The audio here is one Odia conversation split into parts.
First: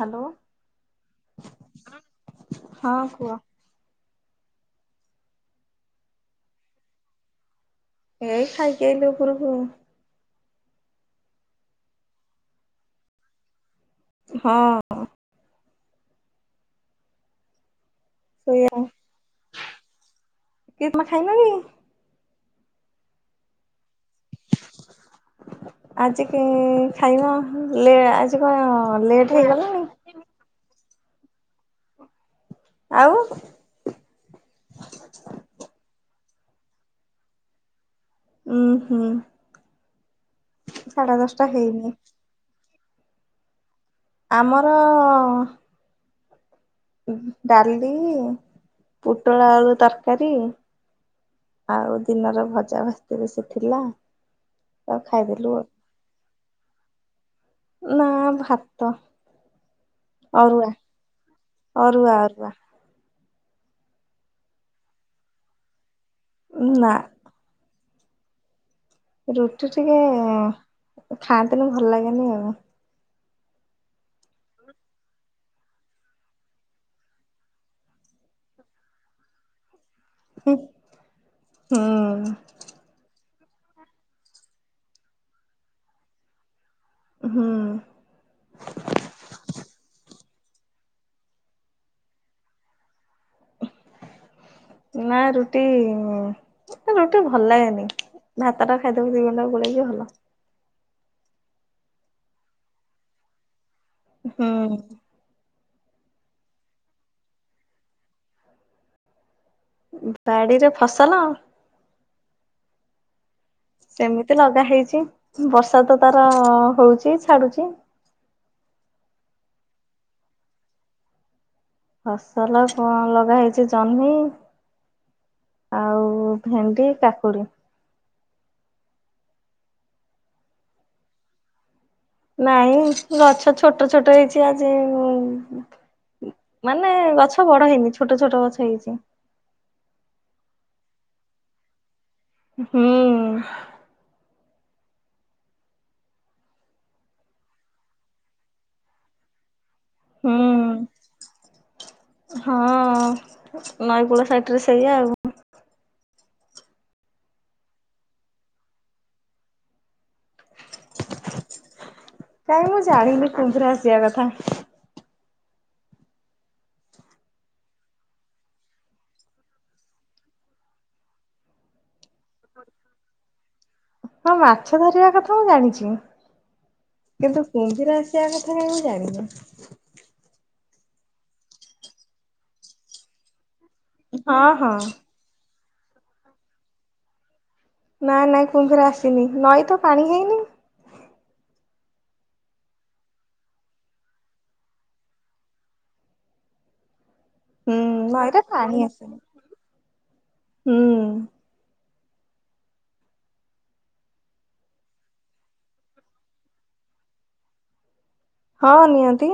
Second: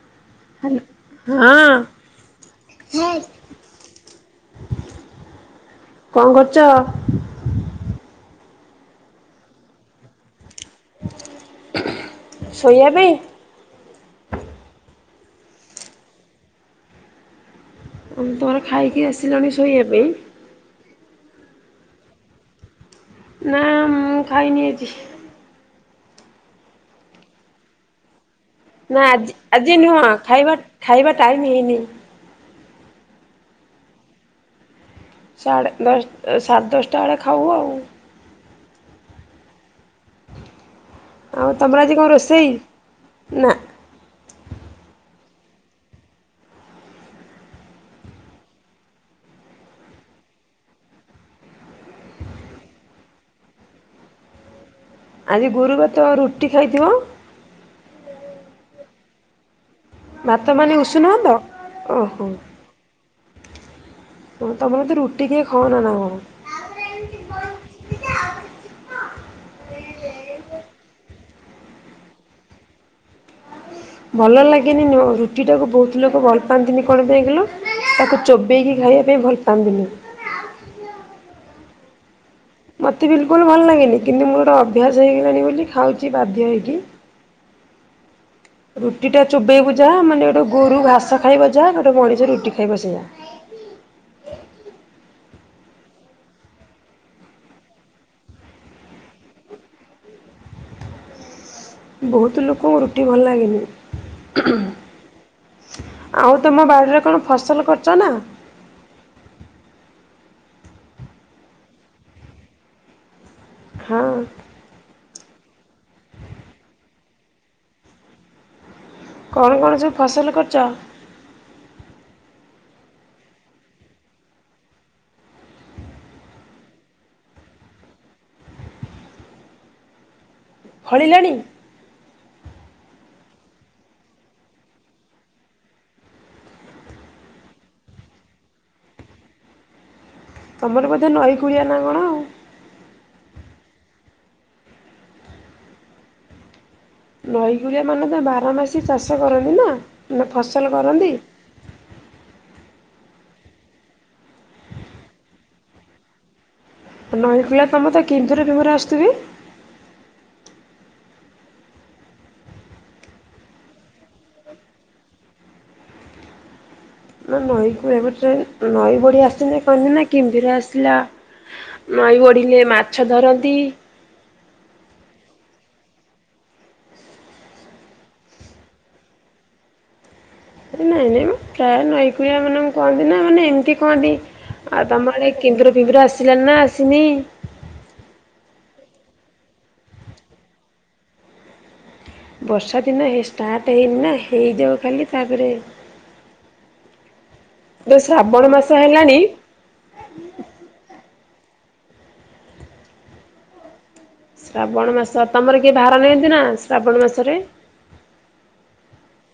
ହାଲୋ। ହଁ। ହଁ କୁହ କଣ କରୁଛ? ଏଇ ଖାଇକି ଆଇଲି ଉପରକୁ। ଶୋଇବା ପାଇଁ [unintelligible] ହଁ। ଉଁ ତମର ସେଇଆ ଖାଇକି ଆସିଲଣି ଶୋଇବା ପାଇଁ? କିଏ କଣ ଖାଇଲନି [unintelligible] ନା ମୁଁ ଖାଇନି ଆଜି। ଆଜିିକି ଖାଇବ ଲେ କି କହ ଅ [unintelligible] ନା ଆଜି ଆଜି ନୁହଁ ଖାଇବା ଖାଇବା ଟାଇମ୍ ହେଇନି। ଆଉ। ସାଢ଼େ ଦଶ ସାଢ଼େ ଦଶଟା ବେଳେ ଖାଉ ଆଉ। ଉୁଁ, ହୁଁ। ସାଢେ ଦଶଟା ଆଉ ତମର ହେଇନି ଆଜି କଣ ରୋଷେଇ ନା ଆମର ଅ ଉ, ହୁଁ, ଡାଲି, ପୋଟଳ ଆଳୁ ତରକାରୀ ଆଉ ଦିନର ଭଜା ଭାଜିଥିଲି ସେ ଥିଲା ଆଉ ଆଜି ଖାଇଦେଲୁ ଆଉ ଗୁରୁବାର ତମେ ରୁଟି ଖାଇଥିବ? ନା ଭାତ। ଭାତ ଅରୁଆ ମାନେ ଉଷୁନା ଭାତ ଅରୁଆ ଓହୋ ଅରୁଆ ତମେ ତ ବହୁତ୍ ରୁଟି କିଏ ଖାଉନ ନା ନା କଣ? ନା ରୁଟି ଟିକେ ଖାଆନ୍ତିନି ଭଲ ଲାଗେନି ଆଉ। ଭଲ ଲାଗେନି ନୁହଁ ରୁଟିଟାକୁ ବହୁତ ଲୋକ ଭଲ ପାଆନ୍ତିନି କଣ ପାଇଁ କହିଲ? ତାକୁ ଚୋବେଇକି ଖାଇବା ପାଇଁ ଭଲ ପାଆନ୍ତିନି। ହୁଁ, ହିଁ। ମତେ ବିଲକୁଲ୍ ଭଲ ଲାଗେନି କିନ୍ତୁ ମୋର ଗୋଟେ ଅଭ୍ୟାସ ହେଇଗଲାଣି ବୋଲି ଖାଉଛି ବାଧ୍ୟ ହୋଇକି। ହୁଁ। ରୁଟି ଟା ଚୋବେଇବୁ ଯାହା ମାନେ ଗୋଟେ ଗୋରୁ ଘାସ ଖାଇବ ଯାହା ଗୋଟେ ମଣିଷ ରୁଟି ଖାଇବ ସେଇଆ ନା ରୁଟି ମତେ ରୁଟି ଭଲ ଲାଗେନି ଭାତ ଟା ଖାଇଦବୁ ଦି ଗୁଣ୍ଡା ଗୋଳେଇକି ଭଲ। ବହୁତୁ ଲୋକଙ୍କୁ ରୁଟି ଭଲ ଲାଗେନି। ହୁଁ ଆଉ ତମ ବାଡ଼ିରେ କଣ ଫସଲ କରିଛ ନା ପାଡ଼ିରେ ଫସଲ? ହଁ ସେମିତି ଲଗା ହେଇଛି ବର୍ଷା ତ ତାର ହଉଛି, ଛାଡୁଛି କଣ କଣ ସବୁ ଫସଲ କରିଛ? ଫସଲ କଣ ଲଗା ହେଇଛି, ଜହ୍ନି ଆଉ ଭେଣ୍ଡି, କାକୁଡ଼ି ଫଳିଲାଣି? ନାଇଁ ଗଛ ଛୋଟ ଛୋଟ ହେଇଛି ଆଜି ଉଁ ମାନେ ଗଛ ବଡ ହେଇନି ଛୋଟ ଛୋଟ ଗଛ ହେଇଛି। ତମର ବୋଧେ ନଈକୁଳିଆ ନା କଣ ଆଉ? ହୁଁ। ନଈ କୁଳିଆ ମାନେ ତ ବାରମାସୀ ଚାଷ କରନ୍ତି ନା ମାନେ ହୁଁ ଫସଲ କରନ୍ତି। ହଁ, ନଈକୂଳ ସାଇଟରେ ସେଇଆ ଆଉ। ନଈକୂଳିଆ ତମେ ତ କଂଭିର ଫିମ୍ବର ଆସୁଥିବେ? କାଇଁ ମୁଁ ଜାଣିନି କୁମ୍ଭୀର ଆସିବା କଥା। ନା ନଈକୁ ନଈ କୁଳୀୟା ପେଟ ନଈ ବଢ଼ି ଆସିନି କହନ୍ତି ନା କୁମ୍ଭିର ଆସିଲା। ନଈ ବଢିଲେ ମାଛ ଧରନ୍ତି। ହଁ ମାଛ ଧରିବା କଥା ମୁଁ ଜାଣିଛି। କିନ୍ତୁ କୁମ୍ଭିର ଆସିବା କଥା କାଇଁ ମୁଁ ଜାଣିନି। ନାଇଁ ନାଇଁ ମ ପ୍ରାୟ ନଈକଳିଆ ମାନେ କହନ୍ତି ନା ମାନେ ଏମିତି କୁହନ୍ତି ହଁ ହଁ ଆଉ ତମ ଆଡ଼େ [unintelligible] ଆସିଲାଣି ନା ଆସିନି। ନାଇଁ ନାଇଁ କୁମ୍ଭୀର ଆସିନି ନଈ ତ ପାଣି ହେଇନି। ବର୍ଷା ଦିନ ଷ୍ଟାର୍ଟ ହେଇନି ନା ହେଇଯାଉ ଖାଲି ତାପରେ ହୁଁ ଏବେ ନା ଏଟା ଶ୍ରାବଣ ମାସ ପାଣି ଆସିନି ହେଲାଣି ହୁଁ। ଶ୍ରାବଣ ମାସ ତମର କିଏ ଭାର ନିଅନ୍ତି ନା ଶ୍ରାବଣ ମାସରେ। ହଁ ନିଅନ୍ତି।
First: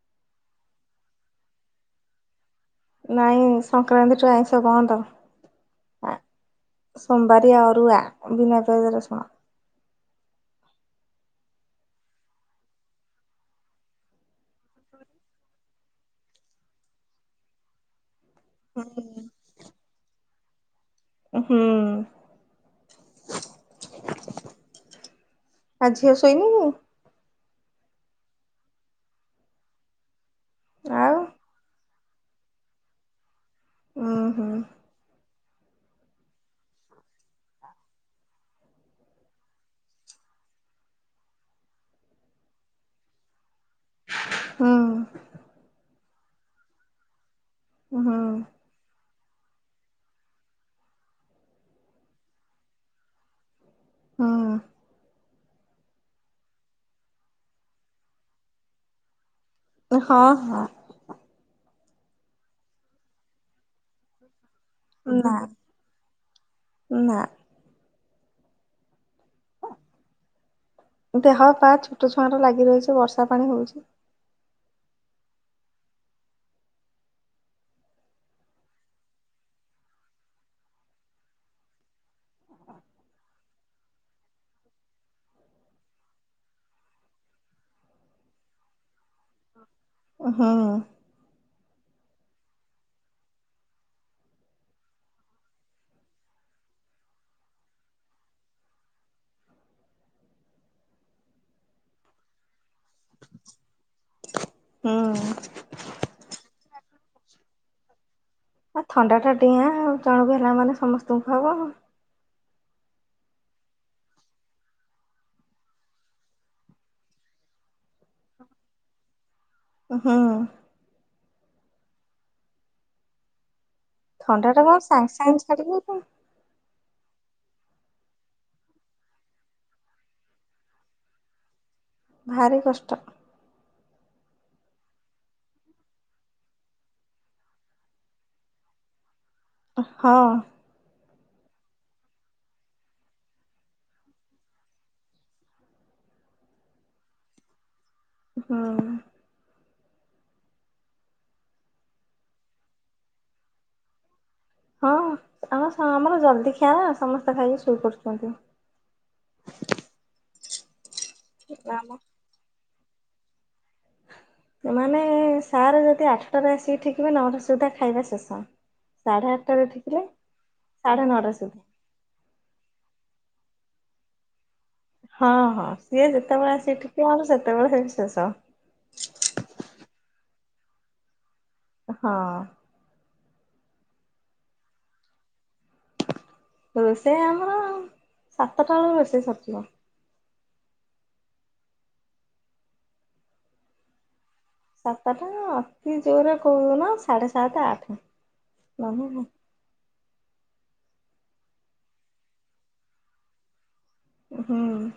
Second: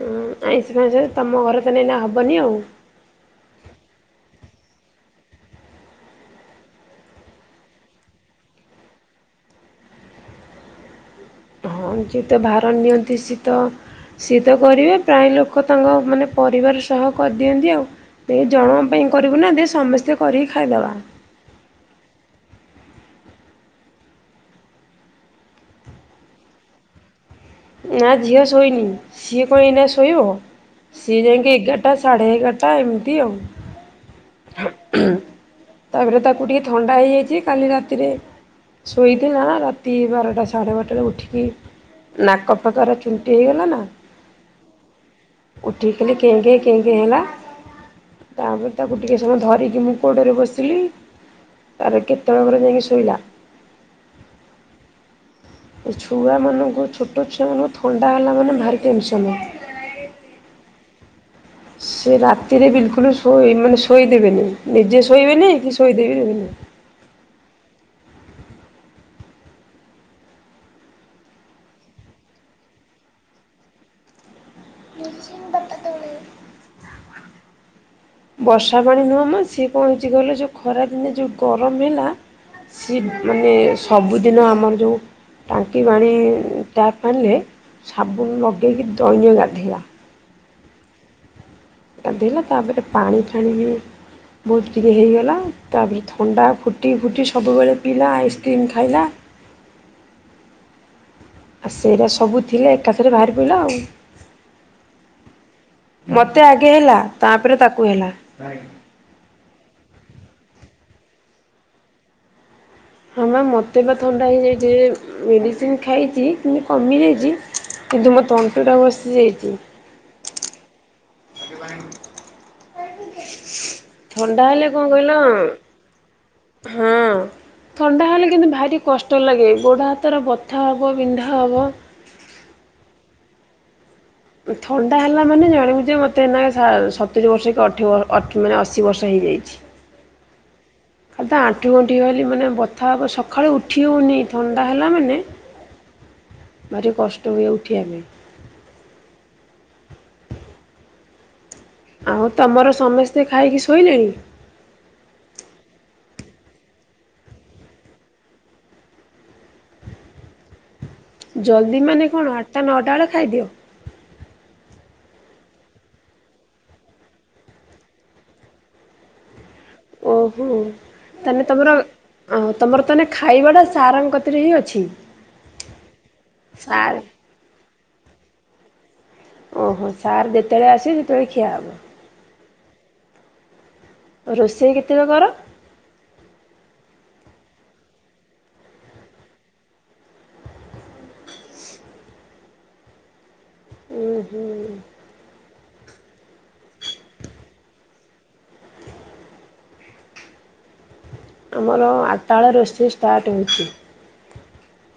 ଉଁ ଆଇଁଷ ଫାଇଁସ ତମ ଘରେ ତ ଏଇନା ହେବନି ଆଉ। ନାଇଁ ସଂକ୍ରାନ୍ତିଠୁ ଆଇଁଷ ବନ୍ଦ। ସୋମବାରୀଆ ଆରୁଆ ବିନା ପିଆଜ ରସୁଣ। ହଁ ଯିଏତ ଭାର ନିଅନ୍ତି ସିଏ ତ ସିଏ ତ କରିବେ ପ୍ରାୟ ଲୋକ ତାଙ୍କ ମାନେ ପରିବାର ସହ କରିଦିଅନ୍ତି ଆଉ। ଏ ଜଣ ପାଇଁ କରିବୁ ନା ଦେ ସମସ୍ତେ କରିକି ଖାଇଦବା। ହୁଁ। ଆ ଝିଅ ଶୋଇନି କି। ନା ଝିଅ ଶୋଇନି ସିଏ କଣ ଏଇନା ଶୋଇବ। ଆଉ ସିଏ ଯାଇକି ଏଗାରଟା ସାଢ଼େ ଏଗାରଟା ଏମିତି ଆଉ। ଉଁ ହୁଁ। ତାପରେ ତାକୁ ଟିକେ ଥଣ୍ଡା ହେଇଯାଇଛି କାଲି ରାତିରେ। ଶୋଇଥିଲା ନା ରାତି ବାରଟା ସାଢ଼େ ବାରଟାରେ ଉଠିକି ନା କଫ ତାର ଚୁଣ୍ଟି ହେଇଗଲା ନା ହୁଁ ଉଠିକି ଖାଲି କେଁ କେଁ କେଁ କେଁ ହେଲା ହୁଁ ତାପରେ ତାକୁ ଟିକେ ସମୟ ଧରିକି ମୁଁ କୋଡରେ ବସିଲି ତାର କେତେବେ ପରେ ଯାଇକି ଶୋଇଲା। ହଁ। ଏ ଛୁଆମାନଙ୍କୁ ଛୋଟ ଛୁଆମାନଙ୍କୁ ଥଣ୍ଡା ହେଲା ମାନେ ଭାରି ଟେନସନ୍। ହଁ -ହଁ। ସେ ରାତିରେ ବିଲକୁଲ ଶୋଇ ମାନେ ଶୋଇଦେବେନି ନିଜେ ନା ଶୋଇବେନି କି ଶୋଇଦେବେନି। ନା। ଦେହ ପା ଛୋଟ ଛୁଆଁ ର ଲାଗି ରହିଛି ବର୍ଷା ପାଣି ହଉଛି। [unintelligible] ବର୍ଷା ପାଣି ନୁହେଁ ମ ସିଏ କଣ ହେଉଛି କହିଲ ଯୋଉ ଖରା ଦିନେ ଯୋଉ ଗରମ ହେଲା। ସି ମାନେ ସବୁଦିନ ଆମର ଯୋଉ ଟାଙ୍କି ପାଣି ଟ୍ୟାପ ପାଣିରେ ସାବୁନ ଲଗେଇକି ଦଇନ ଗାଧୋଇଲା। ଓ ହଁ। ଟା ଦେଲେ ତାପରେ ପାଣି ଫାଣି ହ ବହୁତ ଟିକେ ହେଇଗଲା ତାପରେ ଥଣ୍ଡା ଫୁଟି ଫୁଟି ସବୁବେଳେ ପିଲା ଆଇସ୍କ୍ରିମ୍ ଖାଇଲା। ଆଉ ସେଇଟା ସବୁ ଥିଲା ଏକାଥରେ ବାହାରି ପଡ଼ିଲା ଆଉ। ହୁଁ। ମତେ ଆଗେ ହେଲା ତାପରେ ତାକୁ ହେଲା। ଆ ଥଣ୍ଡାଟା ଡିଆଁ ଆଉ ଜଣକୁ ହେଲା ମାନେ ସମସ୍ତଙ୍କୁ ହେବ। ହଁ ମ୍ୟାମ୍ ମୋତେ ବା ଥଣ୍ଡା ହେଇଯାଇଛି, ଏ ମେଡ଼ିସିନ ଖାଇଛି କିନ୍ତୁ କମିଯାଇଛି। କିନ୍ତୁ ମୋ ତଣ୍ଟି ଟା ବସିଯାଇଛି। ହଁ। [inaudible] ଥଣ୍ଡା ଟା ହେଲେ କଣ ସାଙ୍ଗେ କହିଲ ସାଙ୍ଗେ ଛାଡିବ କି ହଁ। ଥଣ୍ଡା ହେଲେ କିନ୍ତୁ ଭାରି କଷ୍ଟ ଲାଗେ ଗୋଡ଼ ହାତର ବଥା ହେବ ବିନ୍ଧା ହେବ। ଭାରି କଷ୍ଟ। ଥଣ୍ଡା ହେଲା ମାନେ ଜାଣିବୁ ଯେ ମୋତେ ନା ସତୁରି ବର୍ଷ କି ଅଠେଇ ମାନେ ଅଶୀ ବର୍ଷ ହେଇଯାଇଛି। ଅ ହଁ ଖାଲି ତା ଆଣ୍ଠୁ ଗଣ୍ଠି ଖାଲି ମାନେ ବଥା ହବ ସଖାଳୁ ଉଠି ହଉନି ଥଣ୍ଡା ହେଲା ମାନେ ଭାରି କଷ୍ଟ ହୁଏ ଉଠିଆ ପାଇଁ। ହଁ। ଆଉ ତମର ସମିସ୍ତେ ଖାଇକି ଶୋଇଲେଣି? ହଁ ଆମ ସମ ଆମର ଜଲଦି ଖିଆନା ସମସ୍ତେ ଖାଇକି ସୋଇ ପଡୁଚନ୍ତି। ଜଲ୍ଦି ଆମ ମାନେ କଣ ଆଟା ନଅଟା ବେଳେ ଖାଇଦିଅ? ମାନେ ସାରେ ଯଦି ଆଠଟାରେ ଆସିକି ଠିକିବେ ନଅଟା ସୁଦ୍ଧା ଖାଇବା ଶେଷ। ସାଢ଼େ ଆଠଟାରେ ଠି ଓହୋ ତାନେ ତମର ଅ ତମର ତାନେ ଖାଇବାଟା ସାର୍ ଙ୍କ କତିରେ ହିଁ ଅଛି। ହଁ ହଁ ସିଏ ଯେତେବଳେ ଆସି ସାର୍ ଏଠିକିବେ ସେତେବଳେ ସେଇଠି ଶେଷ। ଓହୋ ସାର୍ ଯେତେବେଳେ ଆସିବେ ସେତେବେଳେ ଖିଆ ହବ। ହଁଅ ରୋଷେଇ କେତେବେଳେ କର? ରୋଷେଇ ଆମର ସାତଟା ବେଳୁ ରୋଷେଇ ସରିଯିବ। ଉଁ ହୁଁ। ସାତଟା ଅତି ଜୋରରେ କୋଉଦିନ ସାଢ଼େ ସାତେ ଆଠେ ନ ଆମର ଆଟଟା ବେଳେ ରୋଷେଇ ଷ୍ଟାର୍ଟ ହଉଛି। ହୁଁଉ।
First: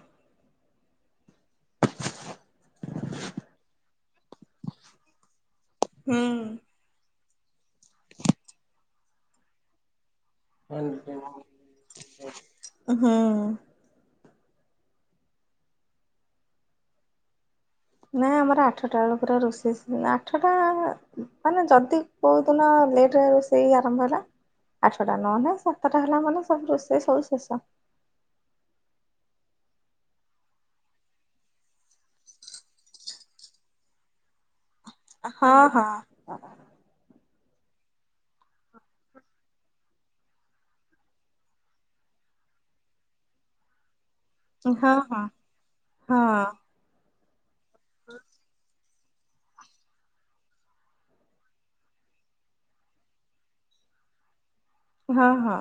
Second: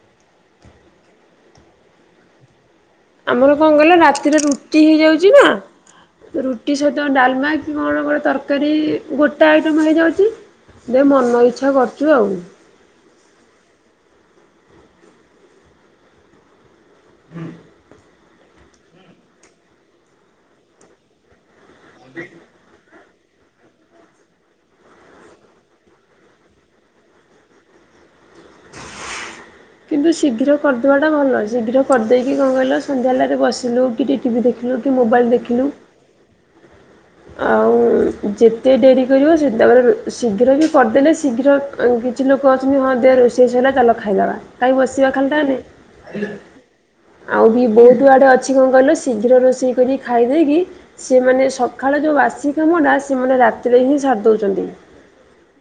ଆମର କଣ କଇଲ ରାତିରେ ରୁଟି ହେଇଯାଉଛି ନା ରୁଟି ସହିତ ଡାଲମା କଣ କଣ ତରକାରୀ ଗୋଟେ ଆଇଟମ ହେଇଯାଉଛି ଦେ ମନ ଇଚ୍ଛା କରୁଛୁ ଆଉ। ହଁଅ। ହୁଁ [inaudible] ନାଇଁ ଆମର ଆଠଟା ବେଳୁ ପୁରା ରୋଷେଇ ସ ଆଠଟା ମାନେ ଯଦି କୋଉ ଦିନ ଲେଟରେ ହବ ରୋ ଷେଇ ଆରମ୍ଭ ହେଲା ଆଠଟା ନହେଲେ ନାଇ ସାତଟା ହେଲା ମାନେ ସବୁ ରୋଷେଇ ସବୁ ଶେଷ। କିନ୍ତୁ ଶୀଘ୍ର କରିଦବାଟା ଭଲ ଶୀଘ୍ର କରିଦେଇକି କଣ କହିଲ ସନ୍ଧ୍ୟାହେଲାରେ ବସିଲୁ କି ଟିକେ ଟିଭି ଦେ ଖିଲୁ କି ମୋବାଇଲ ହଁ ଦେଖିଲୁ। ହଁ ଆଉ ଯେତେ ଡେରି କରିବ ସେତବଳେ ଶୀଘ୍ର ବି କରିଦେଲେ ଶୀଘ୍ର କିଛି ଲୋକ ଅଛନ୍ତି ହଁ ଦେ ରୋଷେଇ ସଇଲା ଚାଲ ଖାଇଦବା। କାଇଁ ହଁ ବସିବା ହଁ ଖାଲି ଟାରେ ହଁ ଆଉ ବି ବହୁତ ଆଡ଼େ ଅଛି କଣ କହିଲ ଶୀଘ୍ର ରୋଷେଇ କରି ଖାଇଦେଇକି ସିଏ ମାନେ ସ ଖାଳେ ଯୋଉ ବାସି କାମଟା ସେମାନେ ରାତିରେ ହିଁ ସାରି ଦଉଚନ୍ତି ହଁ ହଁ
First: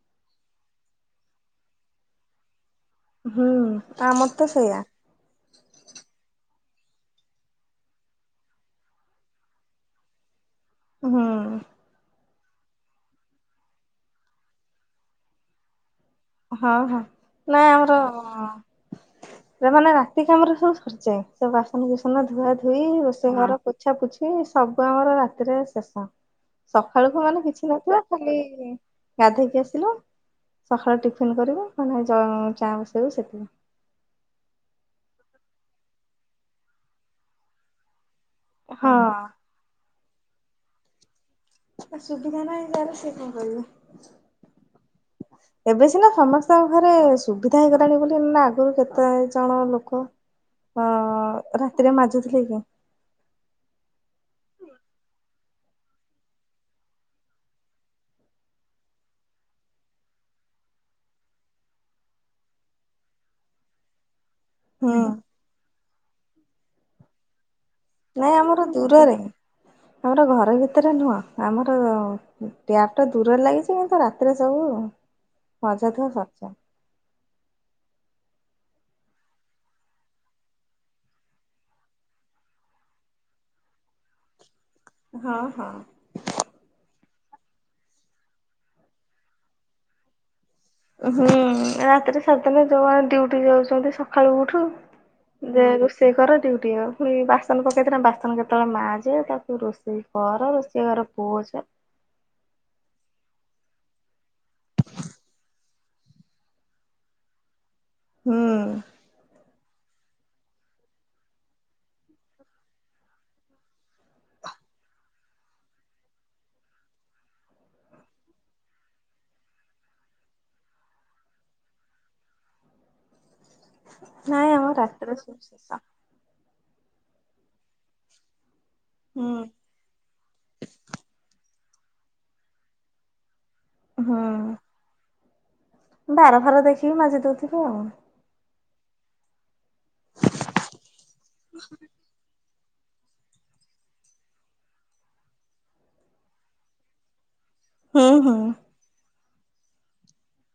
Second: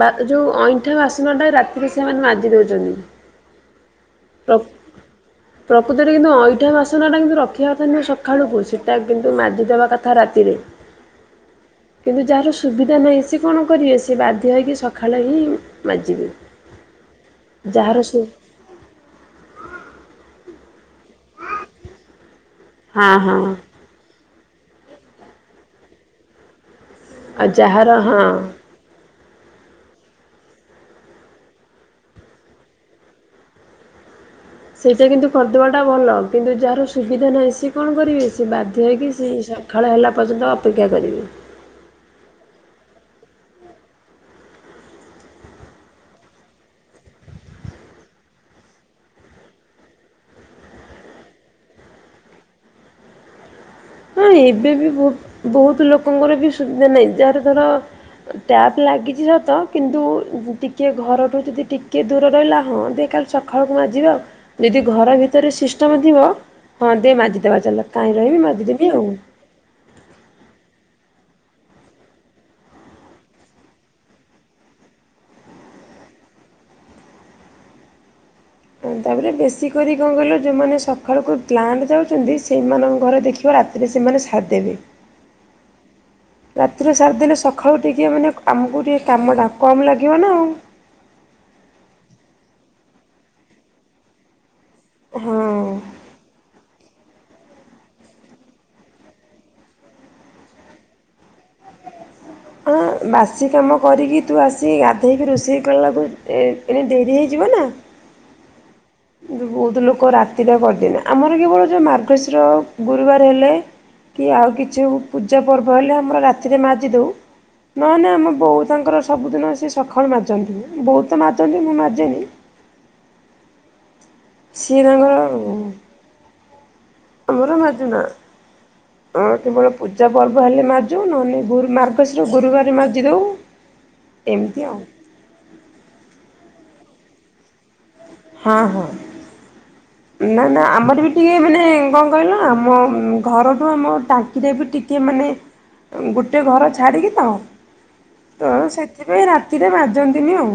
ବାତି ଯୋଉ ଅଇଁଠା ବାସନ ଟା ରାତିରେ ସେମାନେ ମାଜି ଦଉଛନ୍ତି। ହୁଁ ଆମର ତ ସେଇଆ। ପ୍ରକୃତରେ କିନ୍ତୁ ଅଇଁଠା ବାସନ ଟା କିନ୍ତୁ ରଖିବା କଥା ନୁହେଁ ସଖାଳୁକୁ ସେଟା କିନ୍ତୁ ମାଜିଦବା କ ତା ରାତିରେ। ହୁଁ। କିନ୍ତୁ ଯାହାର ସୁବିଧା ନାହିଁ ସେ କଣ କରିବେ ସେ ବାଧ୍ୟ ହେଇକି ସଖାଳେ ହିଁ ମାଜିବେ। ହଁ ହଁ, ନାଇ ଆମର। ଯାହାର ସୁ ସେ ମାନେ ରାତି କାମରେ ସବୁ ସରିଯାଏ। ସବୁ ବାସନ କୁସନ ଧୁଆ ଧୁଇ ହଁ ରୋଷେଇ ହଁ ଘର ପୋ। ପୋଛା ପୁଛି ସବୁ ଆମର ରାତିରେ ଶେଷ। ସଖାଳୁକୁ ମାନେ ଆଉ କିଛି ଯାହାର ନଥିଲା। ହଁ ଖାଲି ଗାଧେଇକି ଆସିଲୁ ସଖାଳ ଟି। ଫିନ୍ କରିବୁ। ନ ହେନେ ଚ ଚା ବସେଇବୁ ସେତିକି। ସେଇଟା କିନ୍ତୁ କରିଦବାଟା ଭଲ। କିନ୍ତୁ ଯାହାର ସୁବିଧା ନାହିଁ ସିଏ କଣ କରିବେ ସେ ବାଧ୍ୟ ହେଇକି ସେଇ ହଁ ସ। ସଖାଳ ହେଲା ପର୍ଯ୍ୟନ୍ତ ଅପେକ୍ଷା କରିବେ। ସୁବିଧା ନାହିଁ ଜାର ସେ କଣ କରିବ। ଏବେ ସିନା ସମସ୍ତଙ୍କ ଘରେ ସୁବିଧା ହେଇଗଲାଣି ବୋଲି ନା ଆଗୁରୁ କେତେ ଜଣ ଲୋକ। ହଁ, ରାତିରେ ମାଜୁଥିଲେ କି? ହଁ, ଏବେ ବି ବହୁ ବହୁତ ଲୋକଙ୍କର ବି ସୁବିଧା ନାହିଁ। ଯାହାର ଧର। ଟ୍ୟାପ ଲାଗିଚି ସତ, କିନ୍ତୁ ଟିକେ ଘରଠୁ ଯଦି ଟିକେ ଦୂର ରହିଲା ହଁ ଦେ କା। ସଖାଳୁକୁ ମାଜିବା ଆଉ, ଯଦି ହୁଁ ଘର ଭିତରେ ସିଷ୍ଟମ୍ ଥିବ ଦେ ମାଜିଦବା ଚାଲ। କାହିଁ ନାଇଁ ରହିବି ଆମର ମାଜିଦେବି ଆଉ। ଦୂରରେ। ଆମର ଘର ଭିତରେ ନୁହଁ, ଆମର ଟ୍ୟାପ ଟା ଦୂରରେ ଲାଗିଚି କିନ୍ତୁ ରାତି। ରାତିରେ ସବୁ ମଜା ଧୁଆ ସରିଯାଏ। ତାପରେ ବେଶୀ କରି କଣ କହିଲ? ଯେଉଁମାନେ ସକାଳୁକୁ ଗ୍ଲାଣ୍ଟ ଯାଉଚନ୍ତି ସେଇମାନଙ୍କ ଘରେ ଦେଖିବ ରାତି। ରାତିରେ ସେମାନେ ସାରି ଦେବେ। ହଁ ହଁ। ରାତିରେ ସାରିଦେଲେ ସଖାଳୁ ଟିକିଏ ମାନେ ଆମୁକୁ ଟିକେ କାମଟା କମ୍ ଲାଗିବ ନା ଆଉ। ହୁଁ, ରାତିରେ ସାରିଦେଲେ ଯୋଉମାନେ ଡିଉଟି କି ଯାଉଚନ୍ତି ସଖାଳୁ ଉଠୁ। ଦେ ହଁ। ରୋଷ। ଷେଇ କର ଡି୍ୟୁଟି ଆଉ, ପୁଣି ବାସନ ପକାଇଥିଲେ ବାସନ କେତବଳେ ମାଯେ, ତାକୁ ରୋଷେଇ। କର, ରୋଷେଇ ଘର ପୋଛ। ହଁ, ବାସି କାମ କରିକି ତୁ ଆସିକି ଗାଧେଇକି ରୋଷେଇ କଲାବେଳୁକୁ ଏଣେ ଡେରି ହେଇଯିବ ନା। ହୁଁ। ବହୁତୁ ଲୋକ ରାତିରେ କରିଦେଲେ ଆମର କେବଳ ଯୋଉ ମାର୍ଗଶୀର ଗୁରୁବାର ହେଲେ। କି ଆଉ କିଛି ପୂଜା ପର୍ବ ହେଲେ ଆମର ରାତିରେ ମାଜି ଦଉ। ନହନେ ଆମ ବୋଉ ତାଙ୍କର ସବୁଦିନ ସେ ସଖାଳୁ ମାଜନ୍ତି, ବୋଉ ତ ମାଜନ୍ତି ମୁଁ ମାଜେନି। ନାଇଁ ଆମ ସିଏ ରାତିରେ ତାଙ୍କର। ସବୁ ଶେଷ। ଆମର ମାଜୁନା ଆମାର ହୁଁ। କେବଳ। ପୂଜା ପର୍ବ ହେଲେ ମାଜୁ ନହନେ ଗୁରୁ ମାର୍ଗଶୀର ଗୁରୁବାର ରେ ମାଜିଦଉ। ହୁଁ ଏମିତି ଆଉ। ବାର ଫାର ଦେଖିକି ମାଜି ଦଉଥିବେ ଆଉ। ହଁ ହଁ। ନା ନା ଆମର ବି ଟିକେ ମାନେ କଣ। କହିଲ ଆମ ଘରଠୁ ଆମ ଟାଙ୍କିଯାଏ ବି ଟିକେ ମାନେ। ଗୋଟେ ଘର ଛାଡ଼ିକି ତ, ହୁଁ ହୁଁ। ତ ସେଥିପାଇଁ ରାତିରେ ବାଜନ୍ତିନି ଆଉ।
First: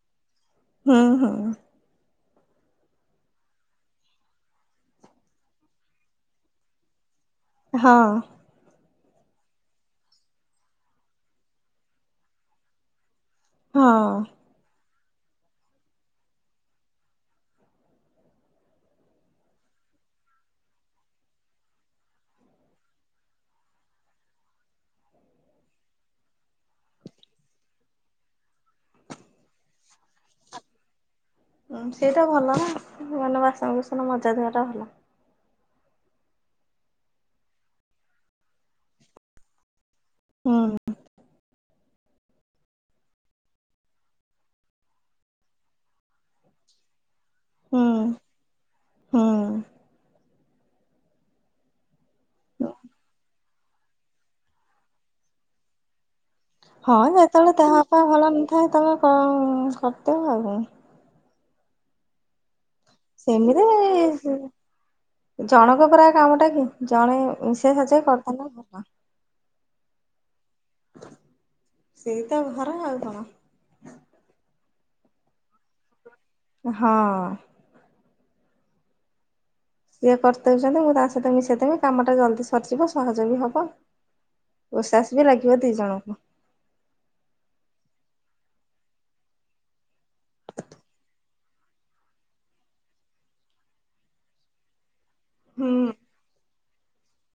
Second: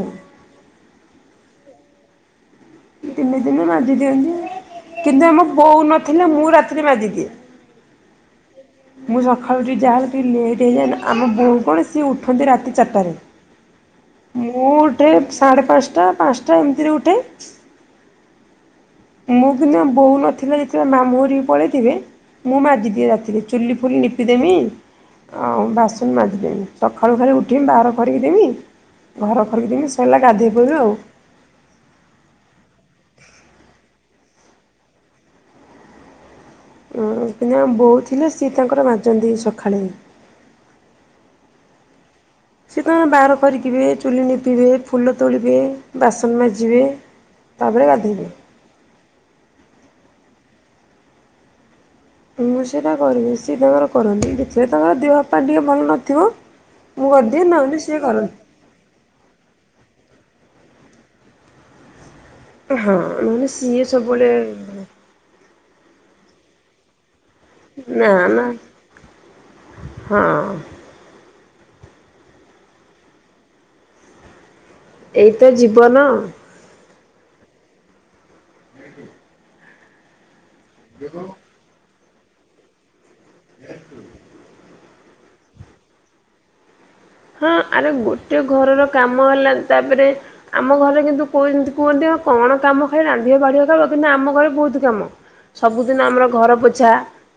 ହୁଁ ହୁଁ। ଦିନେ ଦିନେ ମାଜି ଦିଅନ୍ତି ଆଉ, କିନ୍ତୁ ଆମ ବୋଉ ନଥିଲେ ମୁଁ ରାତିରେ ମାଜିଦିଏ। ହଁ। ମୁଁ ସଖାଳୁ ଉଠିବି ଯାହାହେଲେ ଟିକେ ଲେଟ୍ ହେଇଯାଏ ନା, ଆମ ବୋଉ କଣ ସିଏ ଉଠନ୍ତି ରାତି ଚାରିଟାରେ। ହଁ। ମୁଁ ଉଠେ ସାଢ଼େ ପାଞ୍ଚଟା ପାଞ୍ଚଟା ଏମିତିରେ ଉଠେ। ମୁଁ କିନ୍ତୁ ଆମ ବୋଉ ନଥିଲା ଯେତେବେଳେ ମାମୁଁ ଘର କି ପଳେଇଥିବେ ମୁଁ ମାଜିଦିଏ ରାତିରେ ଚୁଲି ଫୁଲି ନିପିଦେମି। ଆଉ ବାସନ ମାଜିଦେମି। ସକାଳୁ ଖାଲି ଉଠି ବାହାର କରିକି ଦେଵି। ଘର ଖରିଦେମି ସଇଲା ଗାଧେଇ ପକେଇବି ଆଉ। ଅଂ ସେଇଟା ଭଲ ନା। [unintelligible] ବାସନକୁସନ ମଜା ଧୁଆ ଭଲ। ଉଁ ଓପିନିଅର ବୋଉ ଥିଲେ। ସିଏ ତାଙ୍କର ମାଜନ୍ତି ସକାଳେ ହୁଁ। ସିଏ ତଙ୍କର ବାହାର କରିଥିବେ ଚୁଲି ନିପିବେ, ଫୁଲ ତୋଳିବେ, ବାସନ ମାଜିବେ ହୁଁ ତାପରେ ଗାଧେଇବେ। ହୁଁ। ମୁଁ ସେଇଟା କରିବି। ସିଏ ତାଙ୍କର କରନ୍ତି। ଦେଖିଲେ ତାଙ୍କର ଦେହପା ଟିକେ ଭଲ ନଥିବ। ହଁ ମୁଁ କରିଦିଏ ଯେତେବେଳେ ଦେହ ନହେଲେ [inaudible] ସିଏ ପା ଭଲ କରନ୍ତି ନଥାଏ। ତମେ କରିଦେବ ଆଉ। ହଁ ନହେଲେ ସେମିରେ ସିଏ ସି ସବୁବେଳେ ଜଣଙ୍କ ଦ୍ଵାରା କାମଟାକୁ ଜଣେ [unintelligible] ନା ଶେଷଜାଇ ନା କରିଥାନ୍ତା ଭଲ। ହଁ। [inaudible] ସେଇତ ଘର ଆଉ କଣ। ଏଇତ ଜୀବନ। ମୁଁ ହଁ। ସିଏ କରି ଦେଉଛନ୍ତି। ମୁଁ ତାଙ୍କ ସହିତ ମିଶେଇଦେବି। କାମଟା ଜଲ୍ଦି ସରିଯିବ ସହଜ ବି ହବ। ଉଶ୍ୱାସବି ଲାଗିବ ଦି ଜଣଙ୍କୁ। ହଁ ଆରେ ଗୋଟେ ଘରର କାମ ହେଲା ତାପରେ ଆମ ଘରେ କିନ୍ତୁ। ପୁଅ ଏ ମିନ୍ତି କୁହନ୍ତି କଣ କାମ ଖାଲି ରାନ୍ଧିବା ବାଢିବାତ ନା ଆମ ଘରେ ବହୁତୁ କାମ। ହୁଁ। ସବୁଦିନ ଆମର ଘର ପୋଛା।